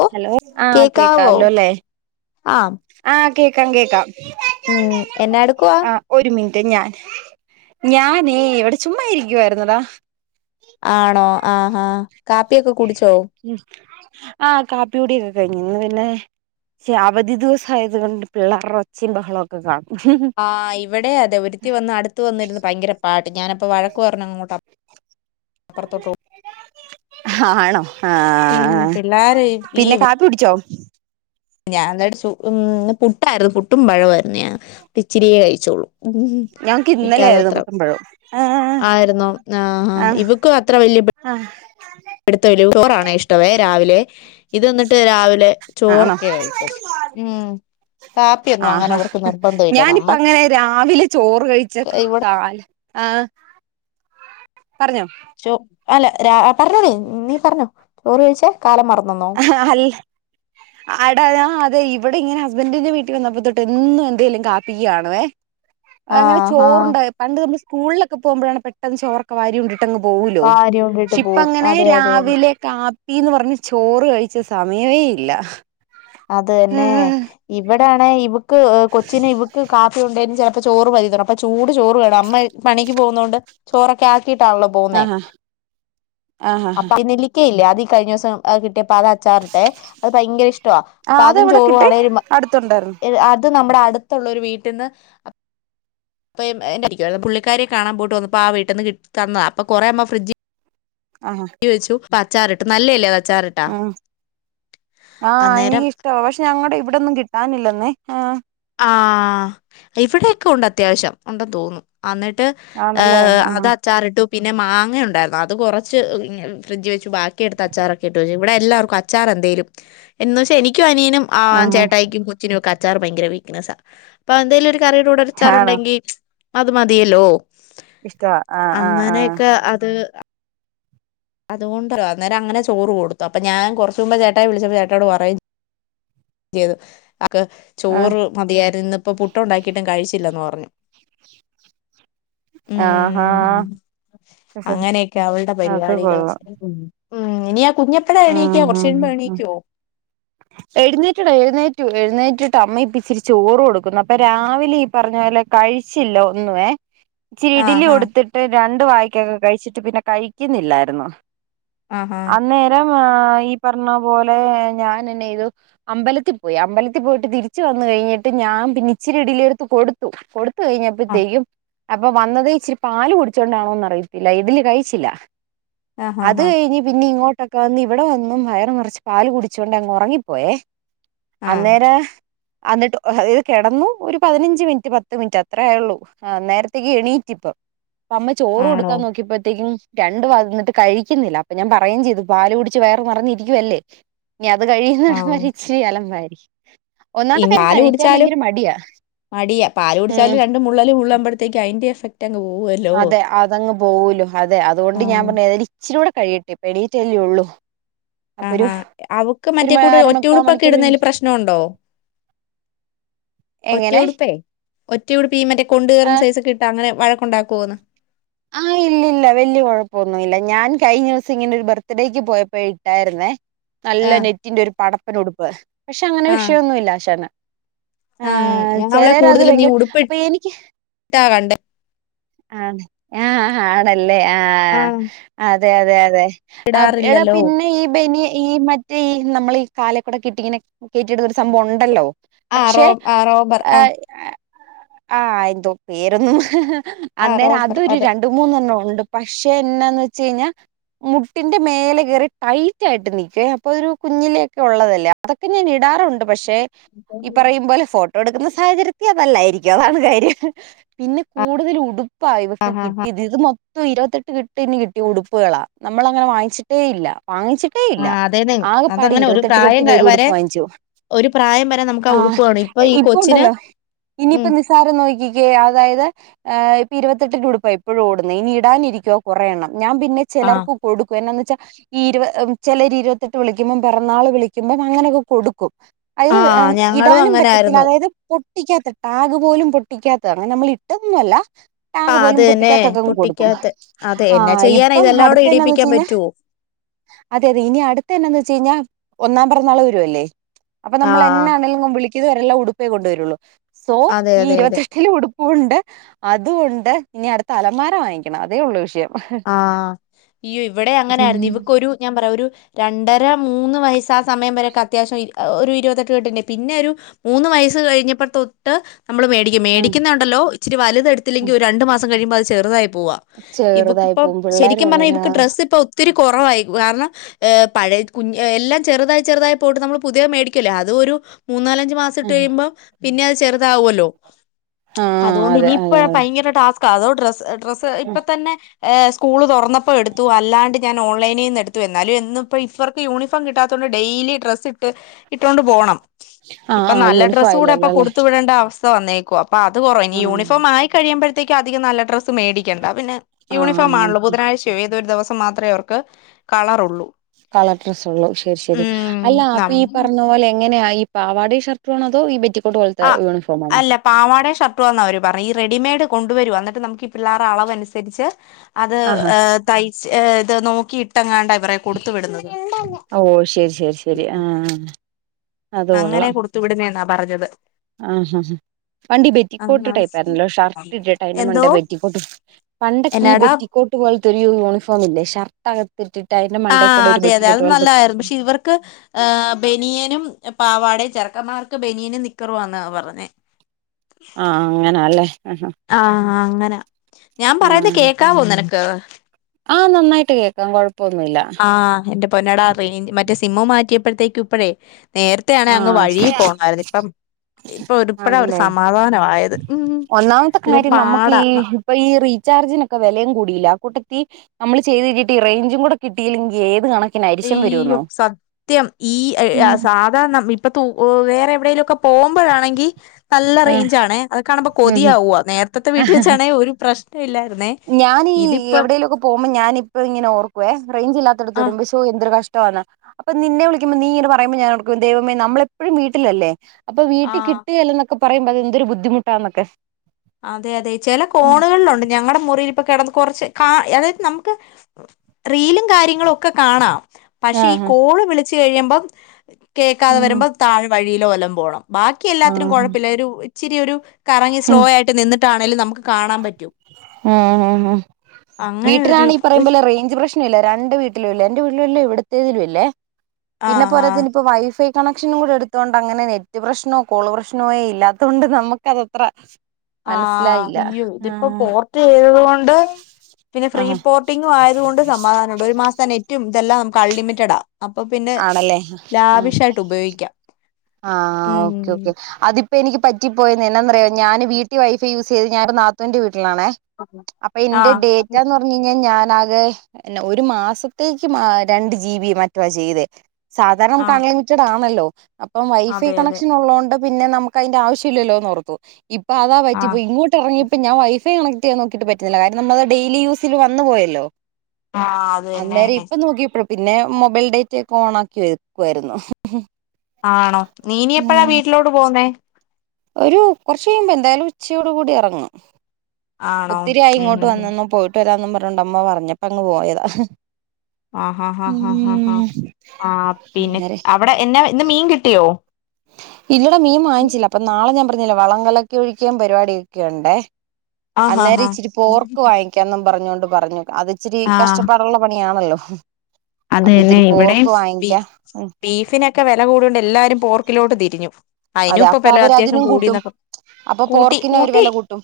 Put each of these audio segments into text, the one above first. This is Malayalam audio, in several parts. ഓ ഹലോ ആഹ് കേക്കാലൊലേ? ആം ആഹ് കേക്കാം കേക്കാം. ഉം എന്നാ എടുക്കുവാ? ആഹ് ഒരു മിനിറ്റ് ഞാൻ ഞാനേവിടെ ചുമ്മാ ഇരിക്കുവായിര്ന്നെടാ. ആണോ ആഹ് ആഹ് കാപ്പിയൊക്കെ കുട്ച്ചോ? ഉം ആഹ് കാപ്പികുടിയൊക്കെ കഴിഞ്ഞുന്ന് പിന്നെ ക്ഷെ അവധി ദിവസം ആയത് കൊണ്ട് പിള്ളേറ്ടെ ഒച്ചയും ബഹളൊക്കെ കാണും. ആ ഇവിടെം അതെ ഒര്ത്തി വന്ന് അടുത്ത് വന്നിര്ന്ന് ഭയങ്കര പാട് ഞാനപ്പോ വഴക്ക് പറഞ്ഞ് അങ്ങോട്ട് ആ പ്പൊർത്തോട്ടോ ആണോ ആഹ് പിള്ളേര് പിന്നെ കാപ്പി കുട്ച്ചോ? ഞാനട് ഉം പുട്ടായിര്ന്നു പുട്ടും പഴവുആയിരുന്നു ഞാ ഇച്ചിരിയേ കഴിച്ചൊള്ളു. ഉം ഞങ്ങക്ക് ഇന്നലെ ആയിരുന്നു എനിക്കതത്ര പുട്ടുംപഴവും ആഹ് ആയ്രുന്നോ ആഹ് ആഹ് ഇവക്കും അത്ര വല്യ പ് ആഹ്. പിട്ത്തലുചോറാണ് ഇഷ്ടവേ രാവിലെ ഇത് ന്നട്ട് രാവിലെ ആണോ ചോറൊക്കെ കഴിച്ച് ഉം. കാപ്പിയൊന്നും അങ്ങനെ ആഹാ അവർക്ക് നിർബന്ധമില്ല നമ്മ ഞാനിപ്പങ്ങനെ രാവിലെ ചോറ് കഴിച്ച ഇവിടെ കാല് ആഹ് പർഞ്ഞോ ചോ അല്ല രാ പർഞ്ഞോളി നീ പർഞ്ഞോ ചോറ് കയ്ച്ചാ കാലം മർന്നന്നോ? ആഹ് ടാ ഞാൻ അതെ ഇവിടെ ഇങ്ങനെ ഹസ്ബന്റിന്റെ വീട്ടി വന്നപ്പോ തൊട്ട് എന്നും എന്തേലും കാപ്പിക്കുകാണുവെ. [inaudible] അങ്ങനെ ആഹ് ചോറുണ്ട് പണ്ട് നമ്മള് സ്കൂളൊക്കെ പോവുമ്പഴാണ് പെട്ടെന്ന് ചോറൊക്കെ വാരി ഉണ്ട് പെട്ടെന്ന് പോവൊലോ ഭാര്യ കൊണ്ടിട്ട് ഷിപ്പ പോവും അങ്ങനെ അതെ അതെ അതെ രാവിലെ കാപ്പിന്ന് പർഞ്ഞ് ചോറ് കയ്ച്ച സമയവെ ഇല്ല. അത് തന്നെ ഇവിടാണെ ഇവക്ക് ഏഹ് കൊച്ചിന് ഇവക്ക് കാപ്പി ഉണ്ട ചോറ് വൽതണം അപ്പൊ ചൂട് ചോറ് വെണം അമ്മ പണിക്ക് പോകുന്നൊണ്ട് ചോറൊക്കെ ആക്കിട്ടാണല്ലോ ആഹ് ആഹാ ആഹാ ഹാ അപ്പൊ അരിനെല്ലിക്ക്യല്ലേ അത് ഈ കഴിഞ്ഞ ദിവസം കിട്ട്യപ്പം അത് ച്ചാർ ഇട്ടേ അത് ഭയങ്കര ഇഷ്ടവാ ആ അപ്പൊ അതും അതെവിടെ ചോറും കിട്ടി ആണെൽ മ അടുത്തുണ്ടായിരുന്നു ഇത് നമ്മടെ അട്തൊള്ളരു വീട്ടിന്ന് [unintelligible] പുള്ളിക്കാരിയെ കാണൻ പോയിട്ട് വന്നപ്പോ ആ വീട്ടന്ന് കെട്ടി തന്നത അപ്പൊ കൊറേ അമ്മ ഫ്രഡ്ജി ആഹ് വെച്ചു ഇപ്പൊ അച്ചാറ് ഇട്ടു നല്ലേ അല്ലയോ അച്ചാറ്? ഉം ആഹ് അന്നേരം എനിക്കിഷ്ടാവാ പക്ഷെ ഞങ്ങടെ ഇവടൊന്നും കിട്ടാനില്ലന്നേ ആഹ്. ആഹ് ഇവിടൊക്കെ ഉണ്ട് അത്യാവശ്യം ഉണ്ടെന്ന് തോന്നു. അന്നിട്ട് ആണല്ലേ ഏഹ് ആഹ് അതച്ചാറിട്ടു പിന്നെ മാങ്ങയൊണ്ടായിരുന്നു അത് കൊറച്ച് ഇങ്ങെ ഫ്രിഡ്ജീ വെച്ചു ബാക്കിയെട്ത്തച്ചാറൊക്കെ ഇട്ട് വെച്ചു ഇവിടെ എല്ലാർക്കും അച്ച് ച്ചാറെന്തേലും എന്ന് വെച്ചാ എനിക്കും അനിയനും ആഹ് ചേട്ടായിക്കും കൊച്ചിനുവൊക്കെ അച്ചാറ് ഭയങ്കര വീക്ക്നസാ പാ എന്തേലൊരു ആണോ കറീടൂടൊരച്ചാറുണ്ടെങ്കി അത് മതിയല്ലോ. ഇഷ്ടവാ ആഹ് ആഹ് അങ്ങനെക്കെ അത് അതുകൊണ്ടരു അന്നേര അങ്ങനെ ചോറ് കൊടുത്തു അപ്പ ഞാൻ കൊറച്ചു മുമ്പേ ചേട്ടായി വിളിച്ചപ്പ ചേട്ടായോട് പറയും ചെയ്ത് ആക്ക് ആഹ് ചോറ് മതിയാര്‌ന്ന്‌ന്നിപ്പ പുട്ടൊണ്ടാക്കിയിട്ടും കഴിച്ചില്ലന്ന് പറഞ്ഞു. ആഹ് ആഹാ ഉം അങ്ങനെയൊക്കെ അവൾടെ അത് പരിപാടി. കൊള്ളാം ഉം ഉം ഇനിയാ കുഞ്ഞ് ഉം ഉം ഉം. [inaudible] എഴുന്നേറ്റെടാ എഴുന്നേറ്റു എഴുന്നേറ്റിട്ടമ്മയിപ്പിച്ചിരി ചോറ് കൊടുക്കുന്നു അപ്പ രാവിലെയീ പറഞ്ഞ പോലെ കഴിച്ചില്ല ഒന്നുവേ ഇച്ചിരി ഇഡിലി ആഹ് കൊടുത്തിട്ട് രണ്ട് വായ്ക്കക്കെ കഴിച്ചിട്ട് പിന്നെ കഴിക്ക്ന്നില്ലായിരുന്നു ആഹ് അന്നേരം ആഹ് ഈ പറഞ്ഞ പോലെ ഞാനെന്നെയ്തു അമ്പലത്തിപ്പോയി അമ്പലത്തി പോയിട്ട് തിരിച്ച് വന്ന് കഴിഞ്ഞിട്ട് ഞാൻ പിന്നിച്ചിരി ഇഡിയിലെടുത്ത് കൊടു ത്തു കൊടുത്ത് ആഹ് കഴിഞ്ഞപ്പഴത്തേയും അപ്പ വന്നതേ ഇച്ചിരി പാല് കുടിച്ച കൊണ്ടാണോന്നറിയത്തില്ല ഇഡ്ഡലി കഴിച്ചില്ല ആഹ് ആഹ് അത് ആഹ് കഴിഞ്ഞ് പിന്ന ഇങ്ങോട്ടൊക്ക വന്ന് ഇവിട വന്നും വയറ് നെറച്ച് പാല് കുടിച്ചു കൊണ്ടങ്ങൊറങ്ങി പോയേ ആഹ് അന്നേരാ അന്നിട്ട് ഒഹെ ഇത് കെടന്നു ഒരു പതിനഞ്ച് മിനിറ്റ് പത്ത് മിനിറ്റ് അത്രേ ആയൊള്ളു ആഹ് നേരത്തിക്ക് എണീറ്റിപ്പം അമ്മ ചോറ് ആണോ കൊടുക്കാൻ നോക്കിയപ്പഴത്തേക്കും രണ്ടു വാ തിന്നിട്ട് കഴിക്കുന്നില്ല അപ്പ ഞാൻ പറയേം ചെയ്തു പാല് കുടിച്ച് വയറ് നെറഞ്ഞിരിക്കുവല്ലേ ഇനി അത് കഴിയുന്നിടം ആഹ് വരെ ഇച്ചിരി അലമ്പായിരിക്കും ഒന്നാമത്തെ ഇനി കാര്യം പാല് കഴിക്കാൻ കുടിച്ചാലും ഭയങ്കര മടിയാ മടിയാ പാല് ഉം കുടിച്ചാലും രണ്ട് മുള്ളല് മുള്ളമ്പഴത്തേക്ക് അയിന്റെ എഫക് റ്റങ്ങ് പോവുകേ അതെ അതങ്ങ് പോവൂല്ലോ അതെ അതുകൊണ്ട് ഞാൻ ആഹ് പറഞ്ഞു ഏതായാലും ഇച്ചിരൂട കഴിയട്ടെ ഇപ്പെണീറ്റല്ലെ ഒള്ളു ആഹാ ആഹ് അവക്ക് മറ്റേ കൂട് അരമുക്കാൽ ഒറ്റയുടുപ്പക്ക മണിക്കൂർ കഴിഞ്ഞ് ഇടുന്നയില് പ്രശ്നവൊണ്ടോ എങ്ങനെ ഒറ്റയുടുപ്പേ ഒറ്റയുടുപ്പീ മറ്റേ കൊണ്ട് ആ കേറുന്ന സൈസൊക്കെയിട്ട് ട്ടങ്ങനെ വഴക്കൊണ്ടാക്കുവോന്ന് ആഹ് ഇല്ല ഇല്ല വലിയ കുഴപ്പൊന്നുമല്ല ഞാൻ കഴിഞ്ഞ ദിവസം ഇങ്ങനെ ഒരു ബർത്ത്ഡേയ്ക്ക് പോയപ്പോ ഇട്ടായിരുന്നേ നല്ല ആഹ് നെറ്റിന്റെ ഒരു പടപ്പന് ഉടുപ്പ് പക്ഷെ അങ്ങനെ ആഹ് വിഷമമൊന്നുമില്ലാശാന് ആഹ് ഞാൻ അവളെ ചെലരത് കൂടുതലും നീ ഭയങ്കര അപ്പൊ ഉടുപ്പിട്ടാ എനിക്ക് കണ്ടേ ആ ആഹ് ആഹ് ആണല്ലേ ആഹ് അതെ അതെ അതെ ആ എടാ ഇടാറില്ലല്ലോ പിന്നെ ഈ ബനിയ ഈ മ ഈ നമ്മള് ഈ കാലക്കൂട കെട്ടിങ്ങനെ കേറ്റിടുന്നൊരു സംഭവം ഉണ്ടല്ലോ ആഹ് റോ പക്ഷെ ആഹ് റോബർ ആഹ് ആ എന്തോ പേരൊന്നും ഹി ഹി ആഹ് അന്നേരം റോബർ അതൊരു അത് രണ്ട് മൂന്നെണ്ണം ഉണ്ട് പക്ഷെ എന്നാന്ന് വെച്ച് കഴിഞ്ഞാ മുട്ടിന്റെ മേലെ കേറി ടൈറ്റ് ആയിട്ട് നിക്കുവേ അപ്പൊ ഒരു കുഞ്ഞിലൊക്കെ ഉള്ളതല്ല അതൊക്കെ ഞാൻ ഇടാറുണ്ട് പക്ഷെ ഈ പറയുംപോലെ ഫോട്ടോ ട്ടോ എടുക്കുന്ന സാഹചര്യത്തിൽ അതല്ലായിരിക്കും അതാണ് കാര്യം പിന്നെ കൂടുതൽ ഉടുപ്പാ ഇവ ക്കെ ആഹ് ആഹ് ആഹ് കിട്ടിയത് ഇത് മൊത്ത ഇരുപത്തെട്ട് കെട്ടിന്ന് കിട്ടിയ ഉടുപ്പുകളാ നമ്മൾ അങ്ങനെ വാങ്ങിട്ടേ ഇല്ല വാങ്ങിച്ചി ട്ടേയില്ല ആഹ് അതേന്നെ ആകെ പാടെ അതങ്ങനെ ഒരു ഇരുപത്തെട്ട് പ്രായം കെട്ടിന് ക വരെ ഒരുടുപ്പ് വാങ്ങിച്ചു ഒരു പ്രായം വരെ നമുക്ക് ആ ഉളുപ്പാണ് ഇപ്പൊ ഈ ഇപ്പ കൊച്ചിന് ഉണ്ടല്ലോ ഉം ഇനിയിപ്പോ നിസ്സാരം നോക്കിക്കേ അതായത് ഏഹ് ഇപ്പ ഇരുപത്തി ട്ടിന്റെ ഉടുപ്പാ ഇപ്പോഴും ഓടുന്നേ ഇനി ഇടാനിരിക്കുവാ കൊറെ എണ്ണം ഞാൻ പിന്നെ ആഹ് ചിലർക്ക് കൊടുക്കും എന്നാന്ന് വെച്ചാൽ ഈ ഇരു ചിലര് ഇരുപത്തിത്തെട്ട് വിളിക്കുമ്പം പിറന്നാള് വിളിക്കുമ്പം അങ്ങനെയൊക്കെ കൊടുക്കും അയ്ന് ത് ആഹ് ഞങ്ങളും ഇടാനും പറ്റത്തില്ല അങ്ങനായിരുന്നു അതായത് പൊ ട്ടിക്കാത്ത ടാഗ് പോലും പൊട്ടിക്കാത്ത അങ്ങനെ നമ്മളിട്ടന്നും അല്ല ടാങ് ആഹ് പോലും അത് തന്നെ പൊട്ടിക്കാത്തക്കും കൊടുക്കും പൊട്ടിക്കാത്തെ അതെ എന്നാ ആഹ് ചെയ്യാനാ ഇപ്പം ഇതെല്ലാം കൂടെ അടുത്തന്താന്ന് വെച്ച് ഇടീപ്പിക്കാൻ കഴിഞ്ഞാ പറ്റുവോ അതെ അതെ ഇനി അടുത്ത എന്നാന്ന് വെച്ച് കഴിഞ്ഞാൽ ഒന്നാം പിറന്നാള് വരുവല്ലേ അപ്പൊ നമ്മൾ ആഹ് എന്നാണെലും വിളിക്കുന്നവരെല്ലാം ഉടുപ്പേ കൊണ്ട്വരുള്ളൂ സോ അതെ ഈ അതെ അതെ ഇരുപത്തെട്ട് ഇതിൽ ഉടുപ്പുണ്ട് അതുകൊണ്ട് ഇനി അടുത്ത അലമാര വാങ്ങിക്കണം അതേ ഉള്ളു വിഷയം ആഹ് ഇവടേ അങ്ങനെ ഉം ആയിരുന്നു ഇവക്കൊരു ഞാൻ പറയാ ഒരു രണ്ടര മൂന്ന് വയസ്സ ആ സമയം വരൊക്കെ അത്യാവശ്യം ഒരു ഇരുപത്തെട്ട് കെട്ടിണ്ട് പിന്നെ ഒരു മൂന്ന് വയസ്സ് കഴിഞ്ഞപ്പ തൊട്ട് നമ്മള് മേടി ഇ ഉം മേടിക്കുന്നുണ്ടല്ലോ ഇച്ചിരി വലുത് ഉം എടുത്തില്ലെങ്കിൽ ഒരു രണ്ട് മാസം കഴിയുമ്പ അത് ചെറുതായി പോവ ചെറുതായി ഇപ്പ പോകും പിള്ളേർ ശരിക്കും പറഞ്ഞാൽ വളരാ ഇക്ക് ഡ്രസ്സ് ഇപ്പ ഒത്തിരി കുറവായി കാരണം ഏഹ് പഴത് കുഞ് എല്ലാം ചെറുതായി ചെറുതായി പോയിട്ട് നമ്മൾ പുതിയ മേടിക്കല്ലേ അത് ഒരു മൂന്നാലഞ്ച മാസം ഇട്ട് ആഹ് കയ്യുമ്പം പിന്നെ അത് ചെറുതാവല്ലോ അതൊണ്ട് അതെ അതെ ഇനിയിപ്പ അതെ ഭയങ്കര ടാസ് ക്കാ അതോ ഡ്രസ് ഡ്രസ്സ് ഇപ്പ തന്നെ ഏഹ് സ്കൂള് തുറന്നപ്പോ എടുത്തു അല്ലാണ്ട് ഞൻ ഓൺലൈനിന്ന് എടുത്തു എന്നാലും എന്നു ഇപ്പോ ഇവർക്ക് യൂണിഫോ ഇപ്പം കിട്ടാത്തൊണ്ട് ഡെയ്ലി ഡ്രസ്സ് ഇട്ട് ഇട്ടോണ്ട് പോണം ആഹ് ഇപ്പൊ ആഹ് നല്ല യൂണിഫോം ഡ്രസ്സ് കൂടെ ഇപ്പൊ ആയില്ലല്ലോ അല്ലെ കൊടുത്തു വിടേണ്ട അവസ്ഥ വന്നേക്കോ അപ്പൊ അത് കുറവ ഇനി ആഹ് യൂണഫം ആയി കഴിയുമ്പഴത്തേക്കും അധിക നല്ല ഡ്രസ്സ് മേടിക്കണ്ട പിന്നെ ആഹ് യൂണിഫോം ആഹ് ആണല്ലോ ഓക്കെ ബുധനാഴ്ചയോ ഏതൊരു ദിവസം മാത്രമേ അവർക്ക് കളറൊള്ളൂ കളർ ഡ്രസ്സ് ഒള്ളു ശരി ശരി അല്ല അപ്പൊ നം ഈ പറഞ്ഞ പോലെ എങ്ങനെയാ ഈ പാവാടയും ഷർട്ട് ആണതോ ഈ പെറ്റി ആഹ് അല്ല പാവാട ഷർട്ടുവാന്ന അവര് പർഞ്ഞ ഈ റെഡിമെയ്ഡ് കൊണ്ടുവരുവാ എന്നിട്ട് നമുക്ക് പിള്ളേര അളവനുസരിച്ച് അത് ആഹാ തയ്ച്ച് ഇത് നോക്കിയിട്ടങ്ങാണ്ട അവരെ കൊടുത്തു വിടുന്നത് ഓ ശരി ശരി ശരി ആഹ് അത് അങ്ങനെ കൊള്ളാം കൊടുത്തു വിടുന്ന എന്നാ പറഞ്ഞത് ആഹ് ഹ ഹാ പണ്ടി ബെറ്റിക്കോട്ട് ടൈപ്പായിരുന്നല്ലോ ആഹ് ഷർട്ട് ഇട്ട്ട്ട് അയിന്റെ മണ്ട എന്തോ ബെറ്റിക്കോട്ട് പണ്ടക്കീ എന്നാടാ ബെറ്റിക്കോട്ട് പോൽതൊരു യൂണിഫോം ഇല്ലേ ഷർട്ട് ഇട്ടിട്ട് അയ്ന്റെ മണ്ടേകൂടെ ഒരു ബെറ്റിക്കോട്ട് പോൽത്തെ സിൽവർ ക്ക് ബനിയനും പാവാടയും ചെർക്കന്മാർക്ക് ബനിയനും നിക്കറുവാന്ന പറഞ്ഞെ ആഹ് അങ്ങനാല്ലേ അഹ് ആഹ് അങ്ങനാ ഞാ പറയുന്നെ ആഹ് കേക്കാവോ നിനക്ക് ആഹ് നന്നായിട്ട് കേക്കാം കൊഴപ്പൊന്നുല്ല ആഹ് എന്റെ പൊന്നടാ റെയ്‌ഞ്ച് മറ്റേ സിമ്മ് മാറ്റിയപ്പോഴത്തേക്കും ഇപ്പഴേ നേരത്തെ ആണേ അങ്ങ് ആഹ് വഴി പോണായിരുന്നു ഇപ്പം ഇപ്പൊരുപ്പഴാ ഒരു ആണല്ലേ സമാധാനവായത് ഉം ഒന്നാമത്തെ അല്ലെ കാര്യം നമുക്ക് പാടാ ഈ ഇപ്പൊ ഈ റീചാർജിനൊക്കെ വെലയും കൂടീലെ ആ കൂട്ടത്തി നമ്മള് ചെയ്ദഴിഞ്ട്ട് ഈ റൈഞ്ചും കൂടെ കിട്ടിയില്ലെങ്കി ഏത് കണ അയ്യോ സത്യം ഈ അയ് ഉം സാ ധനം ഇപ്പൊ തൂ വേറെ എവിടേലൊക്കേ പോകുമ്പഴാണെങ്കി നല്ല ആഹ് റേഞ്ച ആണേ അത് കാണുമ്പൊ ഉം ആ കൊതിയാവുവ നേര്തെത്തെ വീട്ടിവെച്ചാണെ ഒരു പ്രശ്നം ഇല്ലായിരുന്നേ ഞാനീ ഇതിപ്പം എവിടേലൊക്കെ പോക്മ്പോ ഞാന്പ്പഴും ഇങ്ങനെ ഓർക്കുവേ റൈഞ്ചില്ലാതോട്ത്ത് ആഹ് വരുമ്പോ ഷ് ഷോ എന്തൊരു കഷ്ടവാന്ന് അപ്പൊ നിന്നെ വിളിക്കുമ്പ നീ ഇത് പറുമ്പോ ഞാൻ ഓർക്കും ദൈവമ നമ്മളപ്പഴും വീട്ടിലല്ലേ അപ്പൊ ആഹ് വീട്ടികിട്ടുകേലൊന്നൊക്കെ പറയുമ്പോ അത് എന്തൊരു ബുദ്ധിമുട്ടാന്നൊക്കെ അതെ അതെ ചില കോണുകളിലുണ്ട് ഞങ്ങടെ മുറീലിപ്പ കിടന്ന് കൊറച്ച് കാ അതായത് നമുക്ക് റീലും കാര്യങ്ങളൊക്കെ കാണാം പക്ഷെ ഈ ആഹ് കോള് വിളിച്ച് കഴിയുമ്പം കേൾക്കാതെ വരുമ്പോ തായേ വഴിയിലോ വല്ലംപോണം ബാക്കി എല്ലാത്തിനും ആഹ് കുഴപ്പല്ല ഒരു ഇച്ചിരി ഒരു കറങ്ങി സ്ലോ ആയി ഉം ഉം ഉം അങ്ങനെ ഒരു വീട്ടിലാണേ ഈ പറയുമ്പോലെ റേഞ്ച് പ്രശ്നം ഇല്ല രണ്ട് വീട്ടിലും ഇല്ല എന്റെ വീട്ടിലും ഇല്ല ഇവിടത്തേതിലും ഇല്ലേ പിന്നെ ആഹ് ആഹ് പോരാത്തെയ്ന് ഇപ്പൊ വൈഫൈ കണക്ഷനും കൂടെ എടുത്തോണ്ട് അങ്ങനെ നെറ്റ് പ്രശ്നോ കോള് പ്രശ്നോ ഏ ഇല്ലാത്തോണ്ട് ന്നമ്മക്ക് അതത്ര ആഹ് അയ്യോ ഇതിപ്പോ പോർട്ടെ യ്തത് കൊണ്ട് പിന്നെ ഫ്രീ ആഹ് പോർ ട്ടിങ്ങും ആയത് കൊണ്ട് സമാധാനം ഉണ്ട് ഒരു മാസത്തെ നെറ്റും ഇതെല്ലാം നമക്ക് അൺലിമിറ്റഡാ. അപ്പൊ പിന്നെ ആണല്ലേ ആ ലാവിഷായിട്ട് ഉപയോഗിക്കാം. ആഹ് ഓക്കെ ഓക്കെ ഉം അതിപ്പോ എനിക്ക് പറ്റിപ്പോയെന്നേ എനാന്നറിയോ ഞാന് വീട്ടി വൈഫൈ യൂസയ്ത് ഞാൻ ന്റെ നാത്തൂന്റെ വീട്ടിലാണെ അപ്പൊ എന്റെ ഡേറ്റ ആഹ് ന്നൊർ- പിന്നെ ഞാനാകേ പിന്നെ ഒരു മാസത്തേക്ക് ആഹ് രണ്ട് ജീബി മറ്റൊ വാ ചെയ്തേ സാധാരണ നമ്മക്ക് ആഹ് കൺലിമിറ്റട് ആണല്ലോ അപ്പം വൈഫൈ അതെ അതെ കണക്ഷൻ ഉള്ളതോണ്ട് പിന്നെ നമക്ക് അയ്ന്റെ ആവശ്യല്ലല്ലോന്നോർത്തു ഇപ്പൊ അതാ ആഹ് പറ്റിപ്പോയി ഇങ്ങോട്ട് എറങ്ങിയ പ്പൊ ഞാൻ വൈ ഫൈ കണക്റ്റെയ്യാൻ നോക്കിയിട്ട് പറ്റുന്നില്ല കാരണം നമ്മളത് ഡൈലി യൂസില് വന്ന് പോയല്ലോ ആഹ് അത് തന്നെ അന്നേരം ഇപ്പൊ നോക്കിയപ്പോഴ പിന്നെ മൊബൈൽ ഡേറ്റ ഒക്കെ ഓണാക്കി വെക്കുവായിരുന്നു. ആണോ ന്നീ ഇനി എപ്പഴാ വീട്ടിലോട്ട് പോകുന്നെ ഒരു കൊറച്ച് കഴിയുമ്പൊ എന്തായാലും ഉച്ചയോട് കൂടി എറങ്ങും ആണോ ഒത്തിരി ആയി ഉം ഇങ്ങോട്ട് ഉം വന്നന്നും പോയിട്ട് വരാന്നും പറഞ്ഞോണ്ട് അമ്മ പറഞ്ഞപ്പൊ അങ്ങ് പോയതാ ഹ് ആഹ് ഹ ഹ ഹ ഹ ഹ ആഹ് പിന്നെ അന്നേരെ അവിടെ എനാ ഇന്ന് മീൻ കിട്ടിയോ? ഇല്ലടാ മീൻ വാങ്ങിച്ചില്ല അപ്പ നാളെ ഞാൻ ട്ടുന്നില്ല വളം കലക്കി ഒഴിക്കലും പരിപാടിഒക്കെ ഉണ്ടേ ആഹാ അന്നേരം ഹാ ഇച്ചിരി പോർക്ക് വാങ്ങി ക്കാന്നും പറഞ്ഞൊണ്ട് പറഞ്ഞു അത് ഇച്ചിരി ആഹ് കഷ്ടപ്പാടുള്ള പണിയാണല്ലോ? അത് അപ്പൊ തന്നെ ഇത്തിരി ഇവിടേം പോർക്ക് ബി വാങ്ങിക്കാം ഉം ബീഫിനൊക്കെ വില കൂഡ്യോണ്ട് എല്ലാരും പോർക്കിലോട്ട് തിരിഞ്ഞു. അയ്നും അതെ ഇപ്പൊ അപ്പൊ വെല അവര് അത്യാവഷ്യം അതിനും കൂട്ടും കൂടീന്നൊക്കെ അപ്പൊ കൂട്ടി പോർക്കിന് അവര് കൂട്ടി വില കൂട്ടും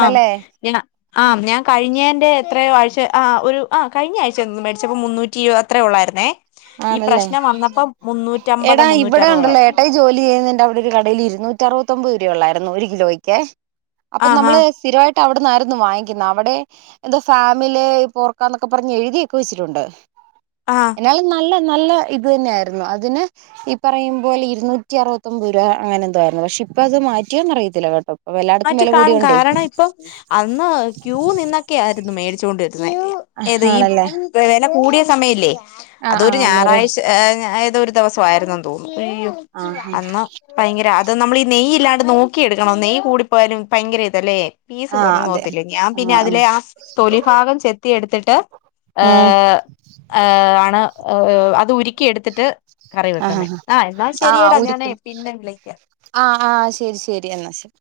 ആം ഞാ ആം ഞാ കഴിഞ്ഞേൻ്റെ എത്രയോ ആഴ്ച ആഹ് ഒരു ആഹ് കഴിഞ്ഞ ആഴ്ചയാ തോന്നുന്നു മേടിച്ചപ്പോ മുന്നൂറ്റി ഇരുവത് അത്രേ ഉള്ളായിരുന്നേ ഈ ആണല്ലേ പ്രശ്നം വന്നപ്പം മുന്നൂറ്റമ്പത് എടാ ഇവടെ ഉണ്ടല്ലോ മുന്നൂറ്ററുപതായി ഏട്ടായി ജോലി ചെയ്യുന്നതിന്റെ അവടെ ഒരു- കടയില് ഇരുന്നൂറ്റ അറുവത്തൊമ്പത് രൂപ ഒള്ളായിരുന്നു ഒരു കിലോയ്ക്കേ അപ്പ ആഹാ നമ്മള് സ്ഥിരവായി ട്ട അവിടന്നായിരുന്നു വാങ്ങിക്ക്ന്ന് അവിടെ എന്താ ഫാമിലെ പോർക്കാന്നൊക്കെ പറഞ്ഞ് എഴുതിയൊക്കെ വെച്ചിട്ടുണ്ട്. ആഹ് അയാൾ നല്ല നല്ല ഇത് തന്നെ ആയിരുന്നു അതിന് ഈ പറയും മ്പോലെ ഇരുന്നൂറ്റി അറുവത്തൊമ്പത് രൂപ അങ്ങനെ എന്തോ ആയിരുന്നു പക്ഷെ ഇപ്പ അത് മാറ്റിയൊന്ന് അറിയത്തില്ല കേട്ടോ. ഇപ്പൊ എല്ലായിടത്തും മാറ്റി വില കാണും കൂടിയോണ്ടേ കാരണം ഇപ്പം. അന്ന് ക്യൂ നിന്നൊക്കെയ ആയിരുന്നു മേടിച്ചോണ്ട് ഇരുന്നത് ഏത് ഈ. ആണല്ലേ വെല കൂടിയ സമയം ല്ലെ ആഹ് അതൊരു ആഹ് അന്നേരം ഞായറാഴ്ച്ച ഏഹ് ഏതോ ഒര് ദിവസം ആയിരുന്നു തോന്നുന്നു അയ്യൊ ആഹ് അന്ന്. ഭയങ്കര അത് നമ്മൾ ഈ നെയ്യ് ഇല്ലാണ്ട് നോക്കിയെടുക്കണ്ണം നെയ്യ് കൂടിപ്പോയാലും ഭയങ്കര ഇതല്ലേ. പീസ് ആഹ് കുറഞ്ഞു അതെ പോകത്തില്ലേ ഞാൻ പിന്നെ ആഹ് ആഹ് അതിലെ ആ തൊലി ഭാഗം ചെത്തി എടുത്തിട്ട്. ഉം ഏഹ് ഏഹ് ആണ് അത് ഉരുക്കി എടുത്തിട്ട്. കറി ആഹ് വെക്കുന്നേ ആ എന്നാൽ ആഹ് ശരിയെടാ ഞാനേ ഉരുക്കണം പിന്നെ വിളക്കാ. ആഹ് ആഹ് ശരി ശരി എന്നാ ശെരി